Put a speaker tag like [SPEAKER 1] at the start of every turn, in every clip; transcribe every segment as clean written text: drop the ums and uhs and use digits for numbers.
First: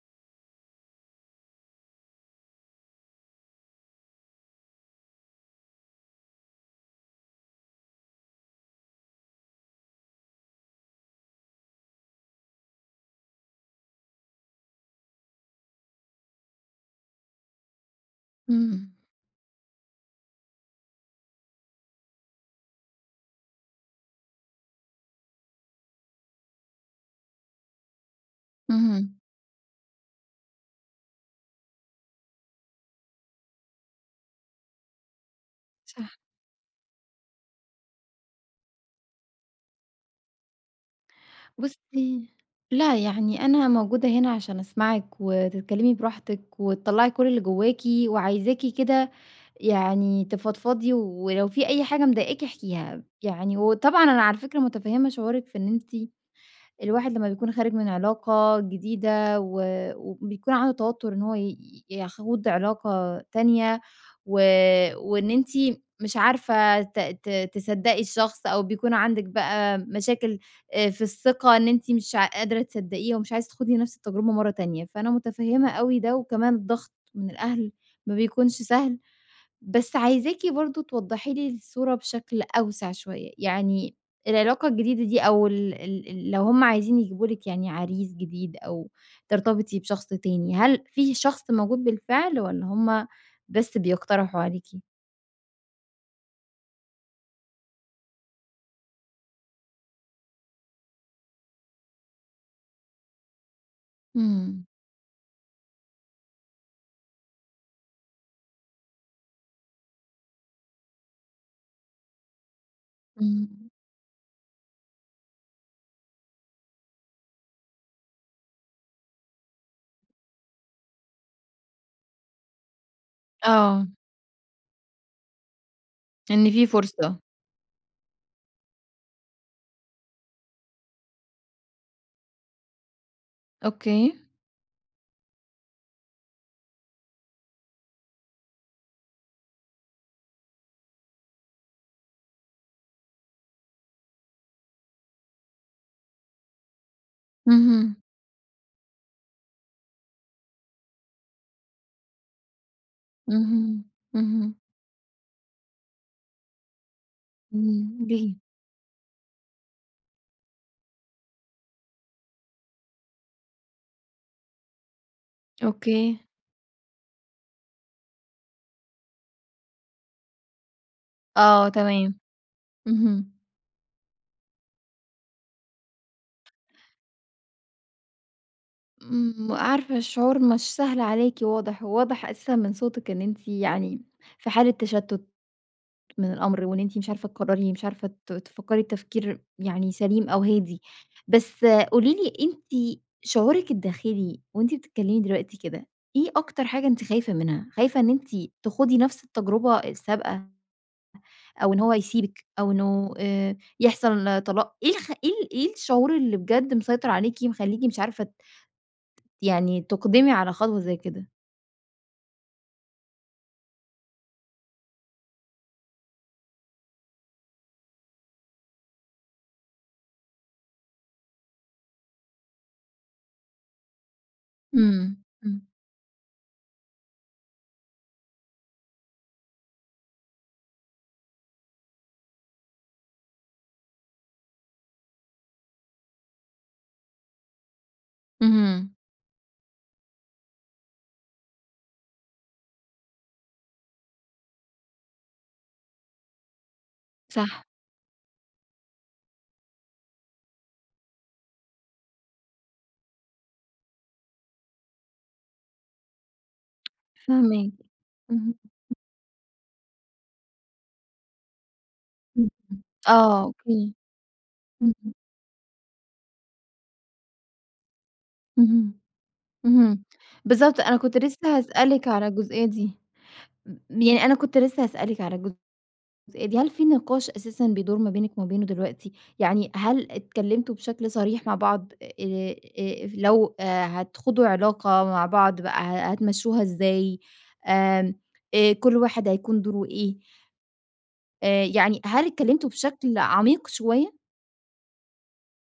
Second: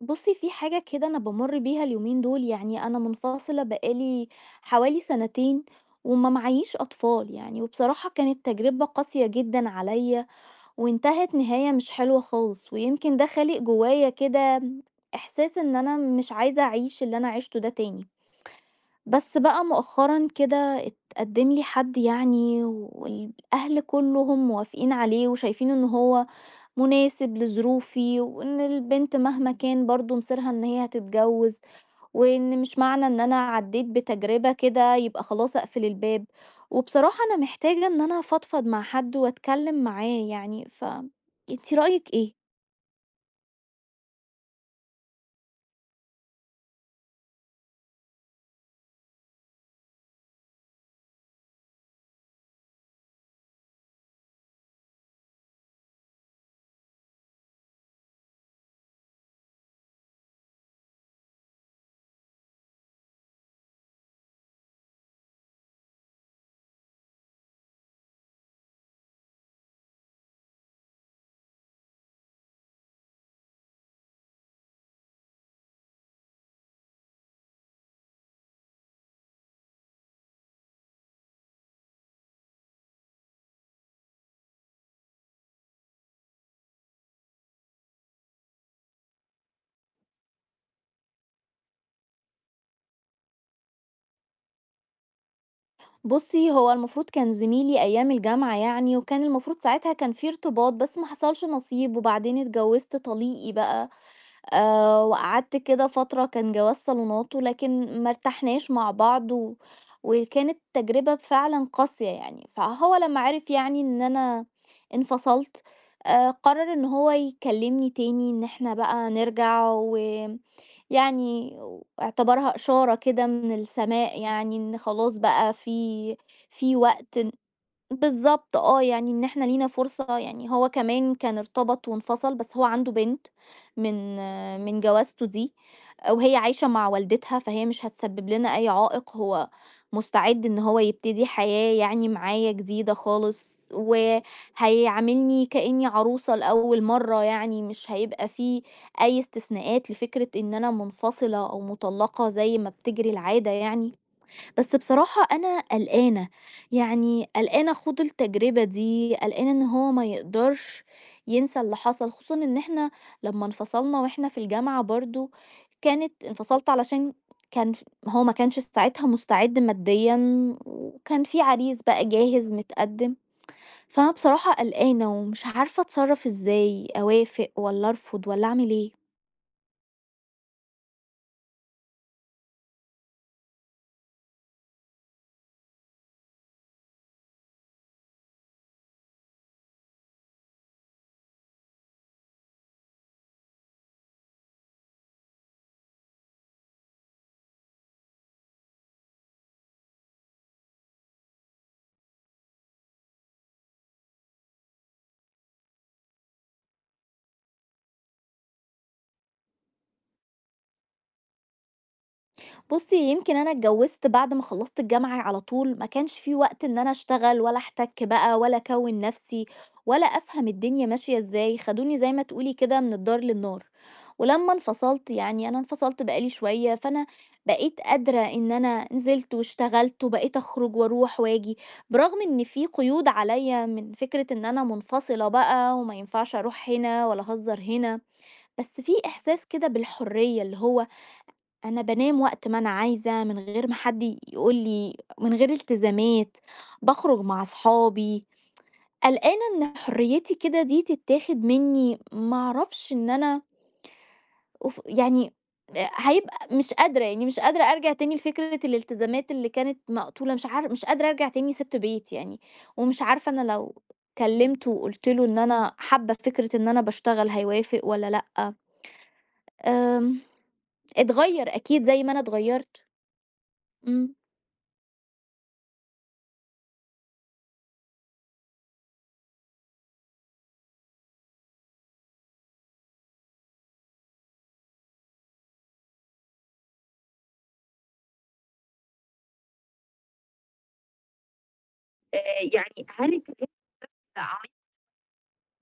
[SPEAKER 1] بُصّي، في حاجة كده أنا بامُر بيها اليومين دول، يعني أنا منفصلة بقى لي حوالي سنتين وما معييش أطفال يعني، وبصراحة كانت تجربة قاسية جدًا عليّا وانتهت نهاية مش حلوة خالص، ويمكن ده خالق جوايا كده إحساس إن أنا مش عايزة أعيش اللي أنا عِشته ده تاني.
[SPEAKER 2] إمم،
[SPEAKER 1] بس بقى مؤخرًا كده اتقدّم لي حد يعني والأهل كُلّهم موافقين عليه وشايفين إن هو مناسب لظروفي، وإن البنت
[SPEAKER 2] اهم.
[SPEAKER 1] مهما كان برضه مصيرها إن هي هتتجوّز، وإن مش معنى إن أنا عدّيت بتجربة كده يبقى خلاص أقفل
[SPEAKER 2] صح.
[SPEAKER 1] الباب، وبصراحة أنا محتاجة إن أنا أفضفض مع حد وأتكلّم معاه يعني، ف أنتِ رأيِك
[SPEAKER 2] بُصّي،
[SPEAKER 1] إيه؟
[SPEAKER 2] لأ، يعني أنا موجودة هنا عشان أسمعِك وتتكلّمي براحتِك وتطلّعي كل اللي جواكِ وعايزاكِ كده يعني تفضفضي ولو في أي حاجة مضايقاكِ احكيها، يعني وطبعًا أنا على فكرة مُتفهِّمة شعورِك في إن أنتِ الواحد لمّا بيكون خارج من علاقة جديدة و وبيكون عنده توتر إن هو يخوض علاقة تانية و وإن أنتِ مش عارفة ت ت تصدّقي الشخص أو بيكون عندِك بقى مشاكل في الثقة إن أنتِ مش قادرة تصدّقيه ومش عايزة تخوضي نفس التجربة مرّة تانية، فأنا متفهّمة أوي ده وكمان الضغط من الأهل ما بيكونش سهل. بس عايزاكِ برضه توضّحي لي الصورة بشكل أوسع شوية، يعني العلاقة الجديدة دي أو ال ال ال لو هُم عايزين يجيبوا لِك يعني عريس جديد أو ترتبطي بشخص تاني، هل في شخص موجود بالفعل والّا هُم بس بيقترحوا عليكِ؟
[SPEAKER 1] بُصّي، هو المفروض كان زميلي أيام الجامعة يعني، وكان المفروض ساعتها كان في ارتباط، بس ما حصلش نصيب، وبعدين اتجوّزت طليقي بقى.
[SPEAKER 2] إمم،
[SPEAKER 1] وقعدت كده فترة كان جواز صالونات ولكن ما ارتحناش مع بعض و وكانت تجربة فعلًا قاسية يعني، فهو لمّا عرف
[SPEAKER 2] إمم،
[SPEAKER 1] يعني إن أنا انفصلت، قرر إن هو يكلمني تاني إن إحنا بقى نرجع ويعني واعتبرها إشارة كده من
[SPEAKER 2] آه،
[SPEAKER 1] السماء يعني إن خلاص بقى في
[SPEAKER 2] إن في
[SPEAKER 1] في
[SPEAKER 2] فرصة،
[SPEAKER 1] وقت بالضبط آه، يعني إن إحنا لينا فرصة يعني هو كمان كان ارتبط وانفصل، بس هو عنده بنت
[SPEAKER 2] أوكي،
[SPEAKER 1] من جوازته دي، وهي عايشة مع والدتها، فهي مش هتسبب لنا أي عائق، هو مستعد إن هو يبتدي حياة يعني معايا جديدة خالص، وهيعاملني كإني عروسة لأول مرة، يعني مش
[SPEAKER 2] اهم،
[SPEAKER 1] هيبقى في أي استثناءات لفكرة إن أنا منفصلة أو مطلقة زي ما بتجري العادة
[SPEAKER 2] اهم،
[SPEAKER 1] يعني.
[SPEAKER 2] اهم،
[SPEAKER 1] بس بصراحة أنا قلقانة، يعني قلقانة خوض
[SPEAKER 2] إمم، ليه؟
[SPEAKER 1] التجربة دي، قلقانة إن هو ما يقدرش ينسى اللي حصل، خصوصًا إن إحنا لمّا انفصلنا وإحنا في الجامعة برضه،
[SPEAKER 2] أوكي،
[SPEAKER 1] كانت انفصلت علشان كان ف هو ما كانش ساعتها مستعد ماديًا، وكان في
[SPEAKER 2] آه،
[SPEAKER 1] عريس بقى
[SPEAKER 2] تمام،
[SPEAKER 1] جاهز متقدم،
[SPEAKER 2] اهم.
[SPEAKER 1] فأنا بصراحة قلقانة ومش عارفة أتصرف إزاي، أوافق والّا أرفض والّا أعمل إيه؟
[SPEAKER 2] عارفة الشعور مش سهل عليكِ واضح، وواضح أساسًا من صوتِك إن أنتِ يعني في حالة تشتُّت من الأمر، وإن أنتِ مش عارفة تقرّري، مش عارفة تفكّري تفكير يعني سليم أو هادي. بس قولي لي أنتِ شعورِك الداخلي وأنتِ بتتكلّمي دلوقتي كده، إيه أكتر حاجة أنتِ خايفة منها؟ خايفة إن أنتِ تخوضي نَفْس التجربة السابقة أو إن هو يسيبِك أو إنه يحصل طلاق؟ إيه الخ إيه ال إيه الشعور اللي بجد مسيطر عليكِ مخلّيكِ مش عارفة يعني تُقدمي على خطوة زي كده؟
[SPEAKER 1] بُصّي، يمكن أنا اتجوّزت بعد ما خلّصت الجامعة على طول، ما كانش في وقت إن أنا أشتغل ولا أحتَك بقى ولا أكوّن نَفْسي ولا أفهم الدنيا ماشية إزاي، خدوني زي ما تقولي كده من الدار للنار. ولمّا انفصلت
[SPEAKER 2] إمم،
[SPEAKER 1] يعني أنا
[SPEAKER 2] إمم،
[SPEAKER 1] انفصلت بقى لي شوية، فأنا بقيت قادرة إن أنا نزلت واشتغلت وبقيت أخرُج وأروح وآجي، برغم إن في قيود عليّا من فكرة إن أنا منفصلة بقى وما ينفعش أروح هنا ولا أهزّر هنا، بس
[SPEAKER 2] اهم،
[SPEAKER 1] في إحساس كده بالحرية اللي هو أنا بانام وقت ما أنا عايزة، من غير ما حد يقول لي، من غير التزامات، باخرج مع
[SPEAKER 2] صح،
[SPEAKER 1] صحابي، قلقانة إن حريتي كده دي تتاخد مني، ما أعرفش إن أنا أف يعني آه، هيبقى مش قادرة، يعني مش قادرة
[SPEAKER 2] فاهماكِ،
[SPEAKER 1] أرجع تاني
[SPEAKER 2] اهم،
[SPEAKER 1] لفكرة الالتزامات اللي كانت مقتولة، مش قادرة أرجع تاني سِبت بيتي يعني،
[SPEAKER 2] إمم،
[SPEAKER 1] ومش عارفة
[SPEAKER 2] آه،
[SPEAKER 1] أنا لو
[SPEAKER 2] أوكي،
[SPEAKER 1] كلمته وقُلت
[SPEAKER 2] اهم،
[SPEAKER 1] له إن أنا حابة فكرة إن أنا باشتغل هيوافق والّا لأ؟
[SPEAKER 2] اهم، اهم،
[SPEAKER 1] آمم،
[SPEAKER 2] بالضبط أنا كنت
[SPEAKER 1] اتغيّر
[SPEAKER 2] لسه
[SPEAKER 1] أكيد زي
[SPEAKER 2] هاسألِك
[SPEAKER 1] ما أنا
[SPEAKER 2] على الجزئية
[SPEAKER 1] اتغيّرت.
[SPEAKER 2] دي.
[SPEAKER 1] إمم.
[SPEAKER 2] يعني أنا كنت لسه هاسألِك على الجزئية دي، هل في نقاش أساسًا بيدور ما بينِك وما بينه دلوقتي؟ يعني هل اتكلمتوا بشكل صريح مع بعض لو هتخوضوا علاقة مع بعض بقى هتمشوها إزاي، آمم، كل واحد هيكون دوره إيه، يعني هل اتكلمتوا
[SPEAKER 1] يعني هل
[SPEAKER 2] بشكل
[SPEAKER 1] اتكلمتِ
[SPEAKER 2] عميق شوية؟
[SPEAKER 1] عملتِ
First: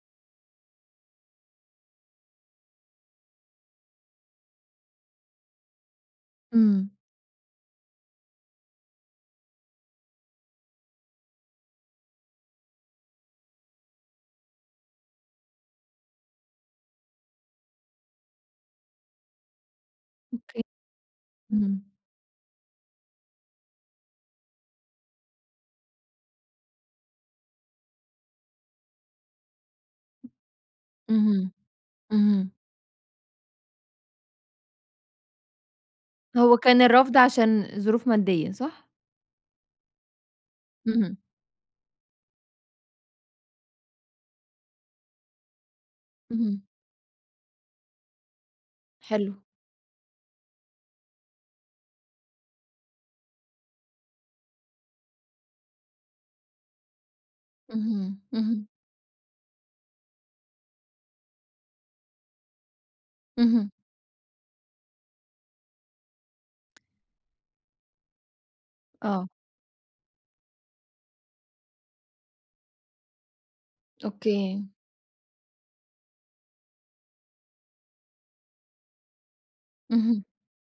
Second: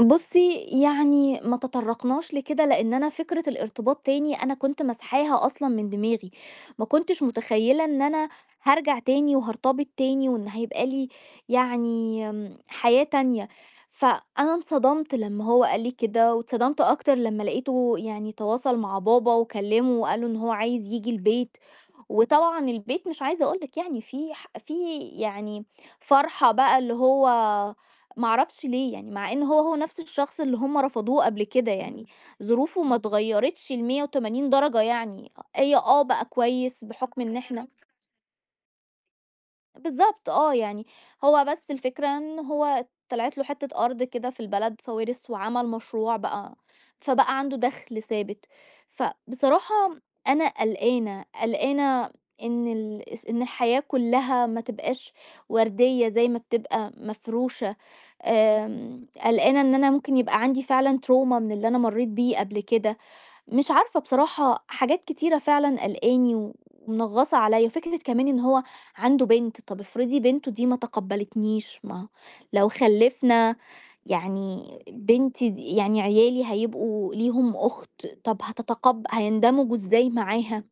[SPEAKER 1] بُصّي، يعني ما تطرّقناش لكده، لإن أنا فكرة الارتباط تاني أنا كنت ماسحاها أصلًا من دماغي، ما
[SPEAKER 2] إمم.
[SPEAKER 1] كنتش متخيّلة إن أنا هارجع تاني وهارتبط تاني وإن هيبقى لي يعني حياة تانية، فأنا انصدمت لمّا هو قال لي كده، واتصدمت أكتر لمّا لقيته يعني تواصل مع بابا وكلّمه وقال له إن هو
[SPEAKER 2] أوكي.
[SPEAKER 1] عايز ييجي البيت،
[SPEAKER 2] اهم.
[SPEAKER 1] وطبعًا البيت مش عايزة أقول لِك يعني في يعني فرحة بقى اللي هو ما اعرفش ليه يعني مع ان هو نفس الشخص اللي هم رفضوه قبل
[SPEAKER 2] اهم.
[SPEAKER 1] كده يعني
[SPEAKER 2] اهم.
[SPEAKER 1] ظروفه ما اتغيرتش ل 180 درجة يعني هي اه بقى
[SPEAKER 2] هو كان
[SPEAKER 1] كويس
[SPEAKER 2] الرفض
[SPEAKER 1] بحكم ان
[SPEAKER 2] عشان
[SPEAKER 1] احنا
[SPEAKER 2] ظروف مادية، صح؟
[SPEAKER 1] بالضبط آه، يعني
[SPEAKER 2] اهم.
[SPEAKER 1] هو بس الفكرة إن هو طلعت له حتّة أرض كده في البلد، فورِث وعمل مشروع بقى،
[SPEAKER 2] اهم.
[SPEAKER 1] فبقى عنده دخل ثابت.
[SPEAKER 2] حلو.
[SPEAKER 1] فبصراحة أنا قلقانة، قلقانة إن ال اس إن الحياة كلّها ما تبقاش وردية زي ما بتبقى مفروشة،
[SPEAKER 2] اهم. اهم.
[SPEAKER 1] قلقانة إن أنا ممكن يبقى عندي فعلًا trauma من اللي أنا مرّيت بيه قبل كده.
[SPEAKER 2] اهم.
[SPEAKER 1] مش عارفة بصراحة حاجات كتيرة فعلًا قلقاني و ومنغّصة عليّا، وفكرة كمان إن هو عنده
[SPEAKER 2] آه.
[SPEAKER 1] بنت، طَب افرضي بنته دي ما تقبّلتنيش، ما لو خلّفنا يعني
[SPEAKER 2] أوكي.
[SPEAKER 1] بنتي دي يعني عيالي هيبقوا ليهم أخت، طَب هيندمجوا إزاي
[SPEAKER 2] اهم.
[SPEAKER 1] معاها؟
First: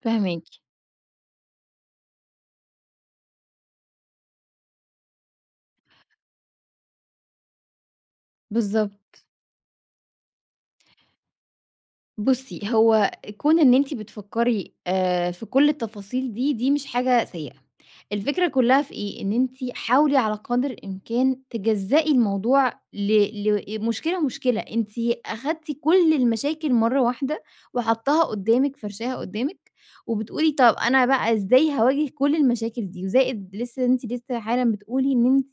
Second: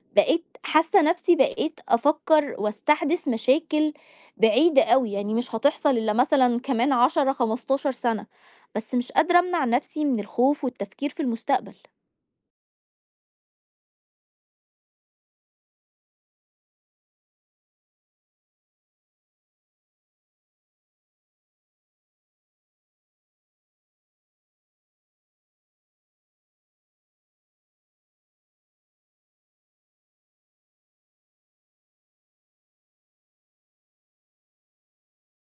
[SPEAKER 2] فاهماكِ.
[SPEAKER 1] بقيت حاسة نَفْسي بقيت أفكّر وأستحدث مشاكل بعيدة أوي، يعني مش هتحصل إلا مثلًا كمان 10، 15 سَنة، بس مش
[SPEAKER 2] بالضبط.
[SPEAKER 1] قادرة أمنع نَفْسي من الخوف والتفكير في المستقبل.
[SPEAKER 2] بُصّي، هو كون إن أنتِ بتفكّري في كل التفاصيل دي، دي مش حاجة سيئة. الفكرة كُلّها في إيه، إن أنتِ حاولي على قدر الإمكان تجزّئي الموضوع لمشكلة، مشكلة. أنتِ أخدتِ كل المشاكل مرّة واحدة وحطّاها قُدّامِك، فارشاها قُدّامِك وبتقولي طَب أنا بقى إزاي هاواجه كل المشاكل دي؟ وزائد لسه أنتِ لسه حالًا بتقولي إن أنتِ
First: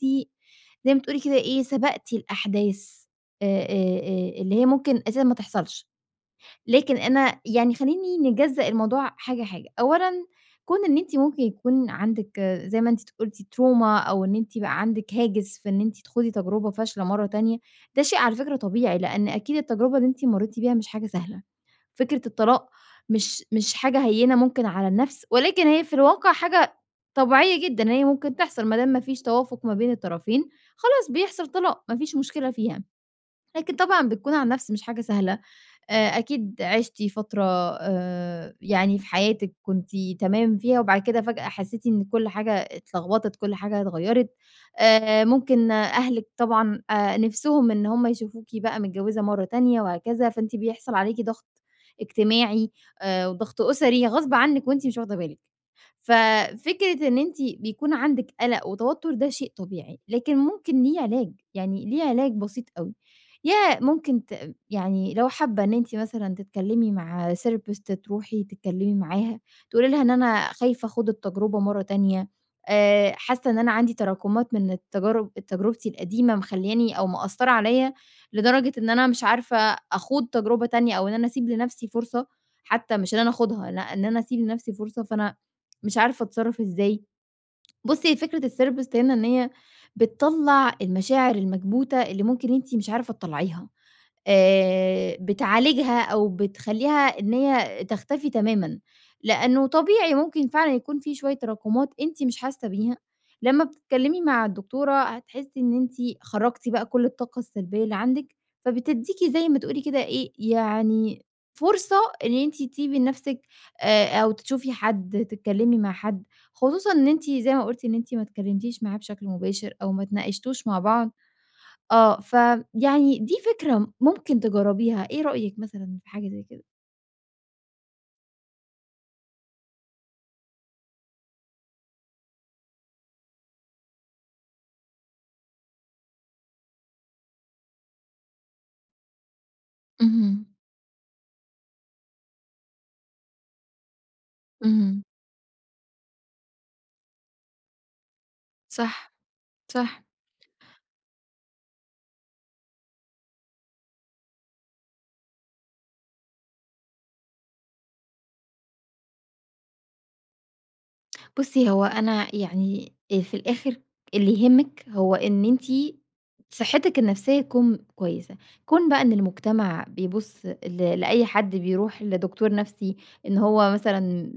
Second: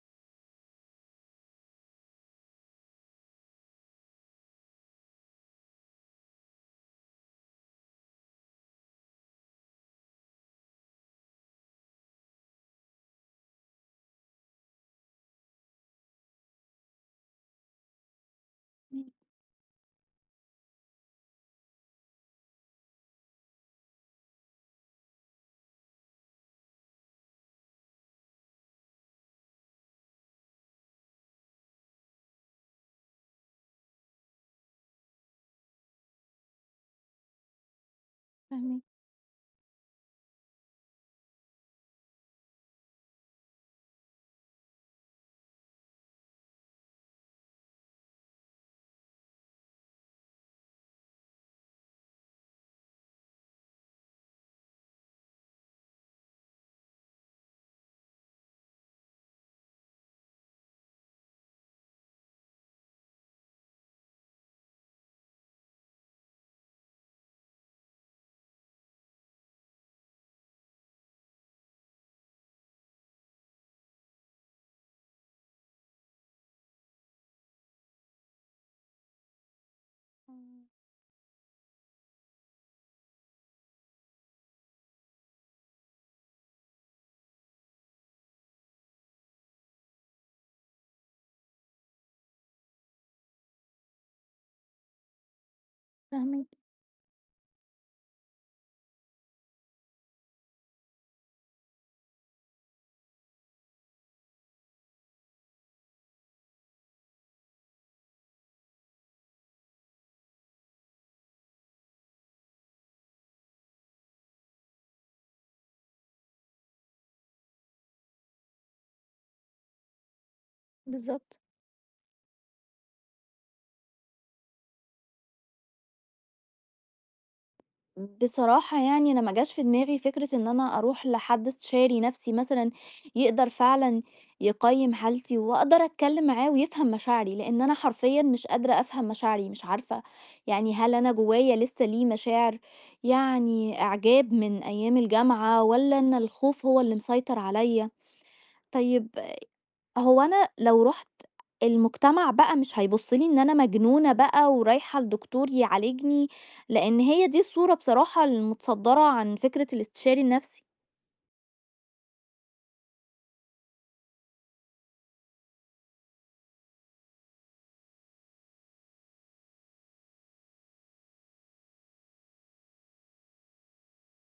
[SPEAKER 2] زي ما بتقولي كده إيه، سبقتِ الأحداث آآ آآ اللي هي ممكن أساسًا ما تحصلش. لكن أنا يعني خلّيني نجزّأ الموضوع حاجة، حاجة. أولًا كون إن أنتِ ممكن يكون عندِك آه، زي ما أنتِ قُلتِ trauma أو إن أنتِ بقى عندِك هاجس في إن أنتِ تخوضي تجربة فاشلة مرّة تانية، ده شيء على فكرة طبيعي، لإن أكيد التجربة اللي أنتِ مرّيتِ بيها مش حاجة سهلة. فكرة الطلاق مش حاجة هيّنة ممكن على النَفْس، ولكن هي في الواقع حاجة طبيعية جدًا، هي ممكن تحصل ما دام ما فيش توافق ما بين الطرفين، خلاص بيحصل طلاق، ما فيش مشكلة فيها. لكن طبعًا بتكون عن نفْس مش حاجة سهلة، أكيد عِشتِ فترة
[SPEAKER 1] فاهماكِ،
[SPEAKER 2] يعني في حياتِك كنتِ تمام فيها وبعد كده فجأة حسّيتِ إن كلّ حاجة اتلخبطت، كلّ حاجة اتغيّرت، ممكن أهلِك طبعًا نِفْسهم إن هُم يشوفوكِ بقى متجوّزة مرّة تانية وهكذا، فأنتِ بيحصل عليكِ ضغط اجتماعي وضغط أسري غصب عنِّك وأنتِ مش واخدة بالِك. ففكرة إن أنتِ بيكون عندِك قلق وتوتر ده شيء طبيعي، لكن ممكن ليه علاج، يعني ليه علاج بسيط أوي، يا ممكن يعني لو حابة إن أنتِ مثلًا تتكلمي مع therapist تروحي تتكلمي معاها، تقولي لها إن أنا خايفة أخوض التجربة مرّة تانية، حاسة إن أنا عندي تراكمات من التجارب تجربتي القديمة مخلّياني أو مأثّرة عليَّ لدرجة إن أنا مش عارفة أخوض تجربة
[SPEAKER 1] إمم.
[SPEAKER 2] تانية أو إن أنا أسيب لنفسي فرصة، حتى مش إن أنا أخوضها لأ، إن أنا أسيب لنفسي فرصة، فأنا مش عارفة أتصرّف إزاي. بُصّي، فكرة الtherapist هنا إن هي بتطلّع المشاعر المكبوتة اللي ممكن أنتِ مش عارفة تطلّعيها. بتعالجها أو
[SPEAKER 1] فاهماكِ،
[SPEAKER 2] بتخلّيها إن هي تختفي تمامًا، لأنه طبيعي ممكن فعلًا يكون في شوية تراكمات أنتِ مش حاسة بيها، لمّا بتتكلمي مع الدكتورة هتحسي إن أنتِ خرّجتِ بقى كل الطاقة السلبية اللي عندِك، فبتدّيكِ زي ما تقولي كده إيه، يعني فرصة إن أنتِ تسيبي لنفسِك أو تشوفي حد، تتكلمي مع حد، خصوصًا إن أنتِ زي ما قُلتِ إن أنتِ ما اتكلمتيش معاه بشكل مباشر أو ما اتناقشتوش مع بعض.
[SPEAKER 1] بالضبط.
[SPEAKER 2] آه، فيعني دي فكرة ممكن تجرّبيها، إيه رأيِك مثلًا في حاجة زي كده؟
[SPEAKER 1] بصراحة يعني أنا ما جاش في دماغي فكرة إن أنا أروح لحد استشاري نفسي مثلًا، يقدر فعلًا يقيّم حالتي وأقدر أتكلّم معاه ويفهم مشاعري، لإن أنا حرفيًا مش قادرة أفهم مشاعري، مش عارفة
[SPEAKER 2] اهم،
[SPEAKER 1] يعني هل أنا جوايا لسه ليه مشاعر يعني إعجاب من أيام
[SPEAKER 2] اهم،
[SPEAKER 1] الجامعة والّا أنا الخوف هو اللي مسيطر عليَّ؟ طيب
[SPEAKER 2] صح، صح.
[SPEAKER 1] هو أنا لو رُحت المجتمع بقى مش هيبُص لي إن أنا مجنونة بقى ورايحة لدكتور يعالجني، لإن هي دي الصورة بصراحة المتصدّرة عن فكرة الاستشاري النفسي.
[SPEAKER 2] بُصّي، هو أنا يعني في الآخر اللي يهمِّك هو إن أنتِ صحتِك النفسية تكون كويسة، كون بقى إن المجتمع بيبُص لأي حد بيروح لدكتور نفسي إن هو مثلًا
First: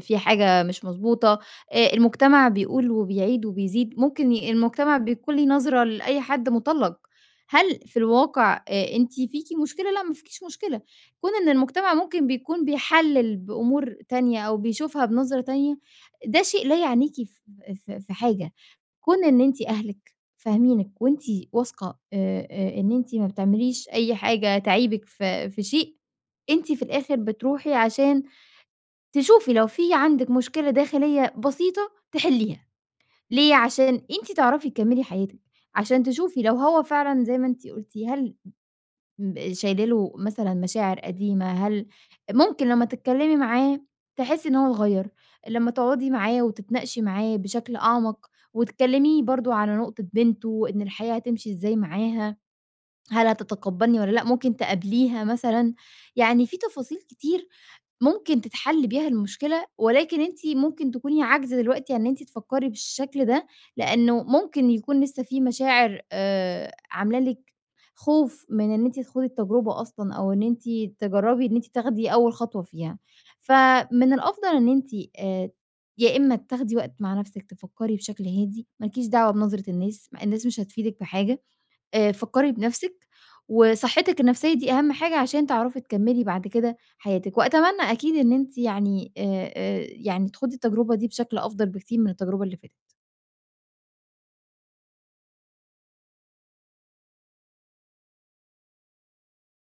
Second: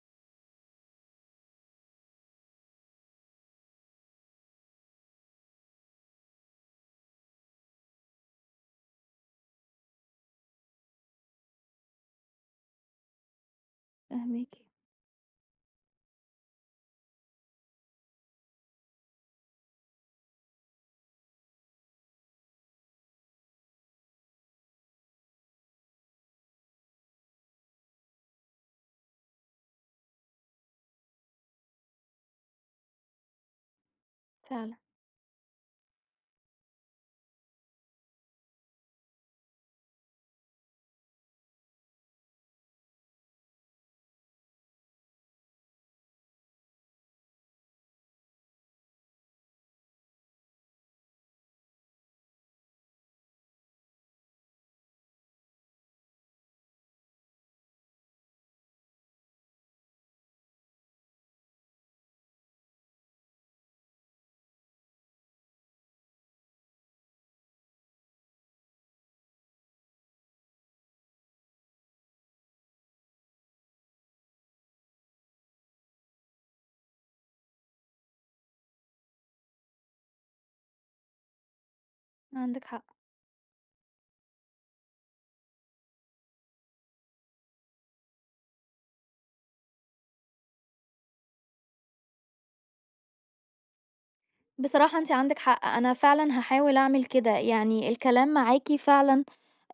[SPEAKER 2] في حاجة مش مضبوطة، المجتمع بيقول وبيعيد وبيزيد، ممكن المجتمع بيكون ليه نظرة لأي حد مطلّق، هل في الواقع أنتِ فيكِ مشكلة؟ لأ، ما فيكيش مشكلة، كون إن المجتمع ممكن بيكون بيحلِّل بأمور تانية
[SPEAKER 1] فاهماكِ،
[SPEAKER 2] أو بيشوفها بنظرة تانية ده شيء لا يعنيكِ ف ف في حاجة، كون إن أنتِ أهلِك فاهمينِك وأنتِ واثقة إن أنتِ ما بتعمليش أي حاجة تعيبِك في شيء، أنتِ في الآخر بتروحي عشان تشوفي لو في عندِك مشكلة داخلية بسيطة تحلّيها، ليه؟ عشان أنتِ تعرفي
[SPEAKER 1] فعلًا
[SPEAKER 2] تكمّلي حياتِك، عشان تشوفي لو هو فعلًا زي ما أنتِ قُلتِ هل شايله له مثلًا مشاعر قديمة، هل ممكن لمّا تتكلّمي معاه تحسّي إن هو اتغيّر، لمّا تقعدي معاه وتتناقشي معاه بشكل أعمق وتكلّميه برضه على نقطة بنته، إن الحياة هتمشي إزاي معاها، هل هتتقبّلني والّا لأ، ممكن تقابليها مثلًا، يعني في تفاصيل كتير ممكن تتحل بيها المشكلة، ولكن أنتِ ممكن تكوني عاجزة دلوقتي عن إن أنتِ تفكّري بالشكل ده، لأنه ممكن يكون لسه في مشاعر عاملة لِك خوف من إن أنتِ تخوضي التجربة أصلًا، أو إن أنتِ تجرّبي إن أنتِ تاخدي أول خطوة فيها. فمن الأفضل إن أنتِ آآ يا إما تاخدي وقت مع نفسِك تفكّري بشكل هادي، ما لكيش دعوة بنظرة الناس، الناس مش هتفيدِك بحاجة. فكّري
[SPEAKER 1] عندِك حق.
[SPEAKER 2] بنَفْسِك، وصحّتِك النَفْسية دي أهم حاجة عشان تعرفي تكمّلي بعد كده حياتِك، وأتمنى أكيد إن أنتِ يعني يعني تخوضي التجربة دي بشكل أفضل بكتير من التجربة اللي فاتت.
[SPEAKER 1] بصراحة أنتِ عندِك حق، أنا فعلًا هاحاول أعمل كده، يعني الكلام معاكِ فعلًا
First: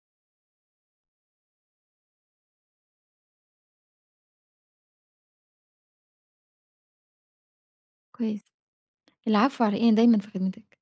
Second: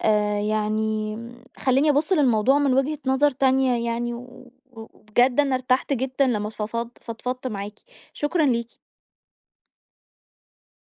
[SPEAKER 1] خلّاني أبُص للموضوع من وجهة نظر تانية يعني و وبجد أنا ارتحت جدًا لمّا فضفضت معاكِ، شكرًا
[SPEAKER 2] كويس.
[SPEAKER 1] ليكِ.
[SPEAKER 2] العفو على إيه، أنا دايمًا في خدمتِك.